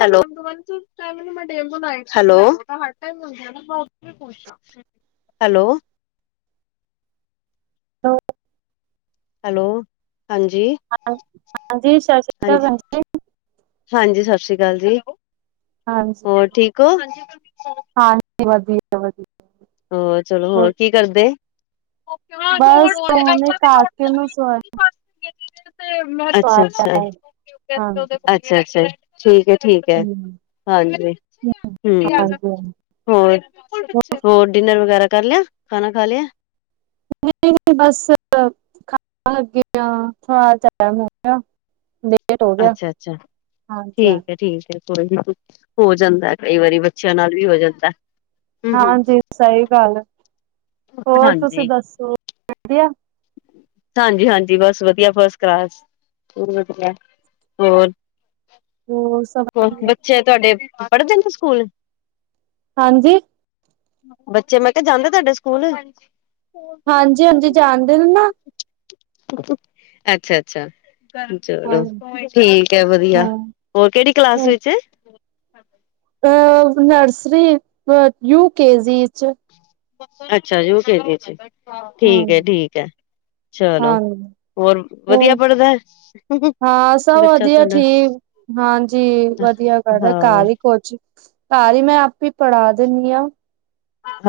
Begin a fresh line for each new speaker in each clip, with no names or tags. Hello hello hello
[inaudible]
hello, ਹਾਂਜੀ
hello ਹਾਂਜੀ ਸਤਿ ਸ਼੍ਰੀ ਅਕਾਲ ਭੈਣ ਜੀ
ਹਾਂਜੀ-ਹਾਂਜੀ ਸ਼ਸ੍ਰੀ ਅਕਾਲ ਜੀ ਹੋਰ ਠੀਕ ਹੋ
ਹਾਂਜੀ-ਹਾਂਜੀ ਵਧੀਆ-ਵਧੀਆ
ਹੋਰ ਚਲੋ ਹੋਰ ਕੀ ਕਰਦੇ
ਬਸ ਉਹਨੇ ਕਾਕੇ ਨੂ ਸ
ਅੱਛਾ-ਅੱਛਾ
ਹਾਂਜੀ
ਅੱਛਾ-ਅੱਛਾ, ਠੀਕ ਐ, ਠੀਕ ਐ, ਹਾਂਜੀ ਹਮ
ਹਾਂਜੀ-ਹਾਂਜੀ
ਹੋਰ, ਹੋਰ ਡਿਨਰ ਵਗੈਰਾ ਕਰ ਲਿਆ ਖਾਣਾ ਖਾ ਲਿਆ
ਹਾਂਜੀ ਬਸ ਖਾਣ ਲੱਗੇ ਆ [inaudible]
ਅੱਛਾ-ਅੱਛਾ,
ਹਾਂਜੀ
ਠੀਕ
ਹਾਂਜੀ
ਐ, ਠੀਕ ਐ ਉਹੀ ਹੋ ਜਾਂਦਾ ਕਈ ਵਾਰੀ ਬੱਚਿਆਂ ਨਾਲ ਵੀ ਹੋ ਜਾਂਦਾ ਹੂੰ-ਹੂੰ
ਹਾਂਜੀ ਸਹੀ ਗੱਲ ਹੋਰ ਤੁਸੀਂ
ਹਾਂਜੀ,
ਦੱਸੋ ਵਧੀਆ
ਹਾਂਜੀ -ਹਾਂਜੀ ਬਸ ਵਧ ਆਉਂਦੀ ਆ ਫਸਟ ਕਲਾਸ, ਹੋਰ
ਹੋਰ ਸਭ
ਹੂੰਛ
ਵਧੀਆ
ਬੱਚੇ ਤੁਹਾਡੇ ਪੜਦੇ ਨੇ ਸਕੂਲ
ਹਾਂਜੀ
ਬੱਚੇ ਮੈਂ ਕਿਹਾ ਜਾਂਦੇ ਤੁਹਾਡੇ ਸਕੂਲ
ਹਾਂਜੀ-ਹਾਂਜੀ ਜਾਣਦੇ ਨੇ ਨਾ
ਅੱਛਾ -ਅੱਛਾ।
ਹਾਂ
ਚਲੋ ਠੀਕ ਹੈ ਵਧੀਆ
ਹਾਂ
ਹੋਰ ਕਿਹੜੀ ਕਲਾਸ ਵਿੱਚ
ਅ ਨਰਸਰੀ ਅ ਯੂ ਕੇਜੀ ਚ
ਅੱਛਾ ਯੂਕੇਜੀ ਚ ਠੀਕ ਹੈ ਠੀਕ ਹੈ ਚਲੋ
ਹਾਂ
ਹੋਰ ਵਧੀਆ
ਹੂੰ,
ਪੜ੍ਹਦਾ
ਹਾਂ ਸਭ
ਬੱਚਾ
ਵਧੀਆ
ਤੁਹਾਡਾ
ਠੀਕ ਹਾਂਜੀ ਵਧੀਆ ਕਰ ਰਿ
ਹਾਂ
ਘਰ ਹੀ ਕੋਚ ਘਰ ਹੀ ਮੈਂ ਆਪ ਹੀ ਪੜ੍ਹਾ ਦਿੰਨੀ ਆ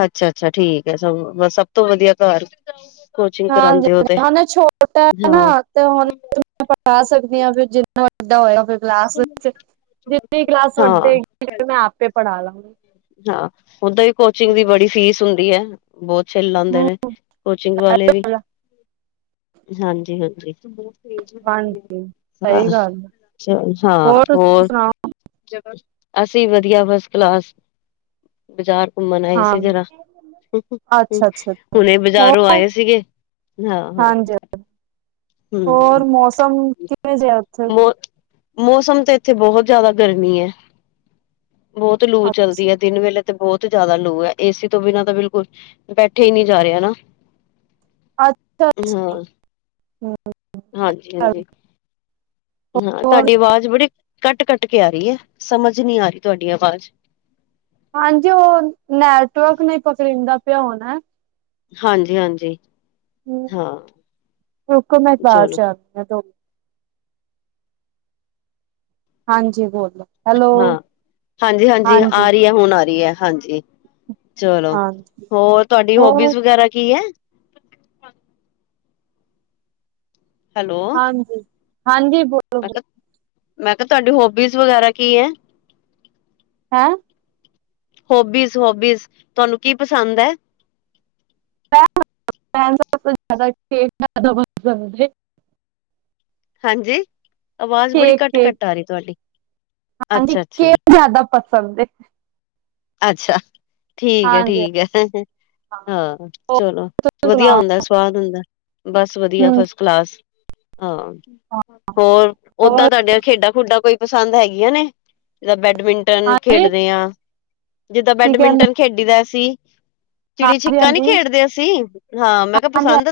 ਅੱਛਾ-ਅੱਛਾ ਠੀਕ ਹੈ ਸਗੋਂ ਸਭ ਤੋਂ ਵਧੀਆ ਘਰ ਕੋਚਿੰਗ
ਹਾਂਜੀ
ਕਰਾਂਦੇ ਓ ਤੇ
ਹ ਹੁਣ ਛੋਟਾ ਨਾ
ਹਾਂ,
ਤੇ ਹੁਣ ਪੜ੍ਹਾ ਸਕਦੀ ਹਾਂ ਫ ਜਿ ਵੱਡਾ ਹੋਇਆ ਫਿਰ ਕਲਾਸ ਵਿੱਚ ਜਿੰਨੀ ਕਲਾਸ
ਹਾਂ,
ਵੱਡੇਗੀ ਮੈਂ ਆਪੇ ਪੜ੍ਹਾ ਲਵਾ
ਹਾਂ ਓਦਾਂ ਵੀ ਕੋਚਿੰਗ ਦੀ ਬੜੀ ਫੀਸ ਹੁੰਦੀ ਹੈ, ਬਹੁਤ ਛਿਲ ਲਾਉਂਦੇ ਨੇ ਕੋਚਿੰਗ ਵਾਲੇ ਵੀ, ਹਾਂਜੀ -ਹਾਂਜੀ।
ਹਾਂਜੀ
ਹਾਂ,
ਸਹੀ ਗੱਲ
ਚ ਹਾਂ
ਤੁਸੀਂ
ਹੋਰ,
ਸੁਣਾਓ
ਅਸੀਂ ਵਧੀਆ ਬਸ ਕਲਾਸ ਬਾਜ਼ਾਰ ਘੁੰਮਣ ਆਏ
ਹਾਂ
ਸੀ ਜਰਾ
ਅੱਛਾ ਅੱਛਾ ਅੱਛਾ
ਹੁਣੇ
ਹੋਰ
ਬਜ਼ਾਰੋਂ ਆਏ ਸੀਗੇ, ਹਾਂ-ਹਾਂ।
ਹਾਂਜੀ
ਹੂੰ
ਹੋਰ ਮੌਸਮ ਕਿਵੇਂ ਜਿਹੇਹਾ ਉੱਥੇ
ਮੌ ਮੌਸਮ ਤੇ ਇੱਥੇ ਬਹੁਤ ਜਿਆਦਾ ਤੇ ਬਹੁਤ ਜ਼ਿਆਦਾ ਲੋਕ ਹੈ ਏਸੀ ਤੋਂ ਬਿਨਾਂ ਤਾਂ ਬਿਲਕੁਲ ਬੈਠੇ ਹੀ ਨਹੀਂ ਜਾ ਰਹੇ ਨਾ।
ਅੱਛਾ-ਅੱਛਾ
ਹਾਂ, ਹਾਂਜੀ-ਹਾਂਜੀ। ਹਾਂ
ਹੋਰ
ਤੁਹਾਡੀ ਆਵਾਜ਼ ਬੜੀ ਕੱਟ ਕੱਟ ਕੇ ਆ ਰਹੀ ਹੈ, ਸਮਝ ਨਹੀਂ ਆ ਰਹੀ ਤੁਹਾਡੀ ਆਵਾਜ਼।
ਹਾਂਜੀ ਉਹ ਨੈਟਵਰਕ ਨਹੀਂ ਪਕੜਦਾ ਪਿਆ ਹੋਣੈ।
ਹਾਂਜੀ-ਹਾਂਜੀ।
ਹੂੰ,
ਹਾਂ।
ਰਕੋ ਮੈਂ ਬਾਰ
ਚਲੋ,
ਦ ਹਾਂਜੀ ਬਹੁਤ।
ਹਾਂ, ਹਾਂਜੀ ਹਾਂਜੀ ਆ ਰਹੀ ਹੈ ਹੁਣ ਆ ਰਹੀ ਹੈ ਹਾਂਜੀ। ਚਲੋ,
ਹਾਂਜੀ
ਹੋਰ ਤੁਹਾਡੀ
ਹੋਰ
ਹੋਬੀਜ਼ ਵ ਹੈਲੋ।
ਹਾਂਜੀ, ਹਾਂਜੀ ਬੋਲੋ
ਮੈਂ
ਬੋਲੋ।
ਕਿਹਾ, ਮੈਂ ਕਿਹਾ ਤੁਹਾਡੀ ਹੋਬੀਜ਼ ਵਗੈਰਾ ਕੀ ਹੈ?
ਹੈਂ?
ਹੋਬੀਜ਼ ਹੋਬੀਜ਼ ਤੁਹਾਨੂੰ ਕੀ ਪਸੰਦ ਹੈ?
[unintelligible]
ਹਾਂਜੀ, ਅਵਾਜ਼ ਬੜੀ
ਕੇਕ
ਘੱਟ
ਕੇਕ
ਘੱਟ ਆ ਰਹੀ ਤੁਹਾਡੀ ਅੱਛਾ ਅੱਛਾ।
ਸੰਦੇ
ਅੱਛਾ। ਠੀਕ ਹੈ ਠੀਕ ਹੈ, ਹਾਂ
ਹੋਰ
ਚਲੋ
ਤੁਸੀਂ
ਵਧੀਆ
ਸੁਣਾਓ
ਹੁੰਦਾ ਸਵਾਦ ਹੁੰਦਾ। ਬਸ ਵਧੀਆ
ਹੂੰ
ਫਸਟ ਕਲਾਸ ਹਾਂ। ਹੋਰ ਓਦਾਂ
ਹੋਰ
ਤੁਹਾਡੀਆਂ ਖੇਡਾਂ ਖੁਡਾਂ ਕੋਈ ਪਸੰਦ ਹੈਗੀਆਂ ਨੇ ਜਿੱਦਾਂ ਬੈਡ ਬੈਡਮਿੰਟਨ
ਹਾਂਜੀ
ਖੇਡਦੇ ਹਾਂ, ਜਿੱਦਾਂ
ਕੀ ਕਹਿੰਦੇ
ਬੈਡਮਿੰਟਨ ਖੇਡੀ ਦਾ ਸੀ। ਚਿੜੀ
ਹਾਂਜੀ
ਛਿੱਕਾ ਨੀ
ਹਾਂਜੀ
ਖੇਡਦੇ ਅਸੀਂ ਹਾਂ ਮੈਂ ਕਿਹਾ
ਹਾਂਜੀ
ਪਸੰਦ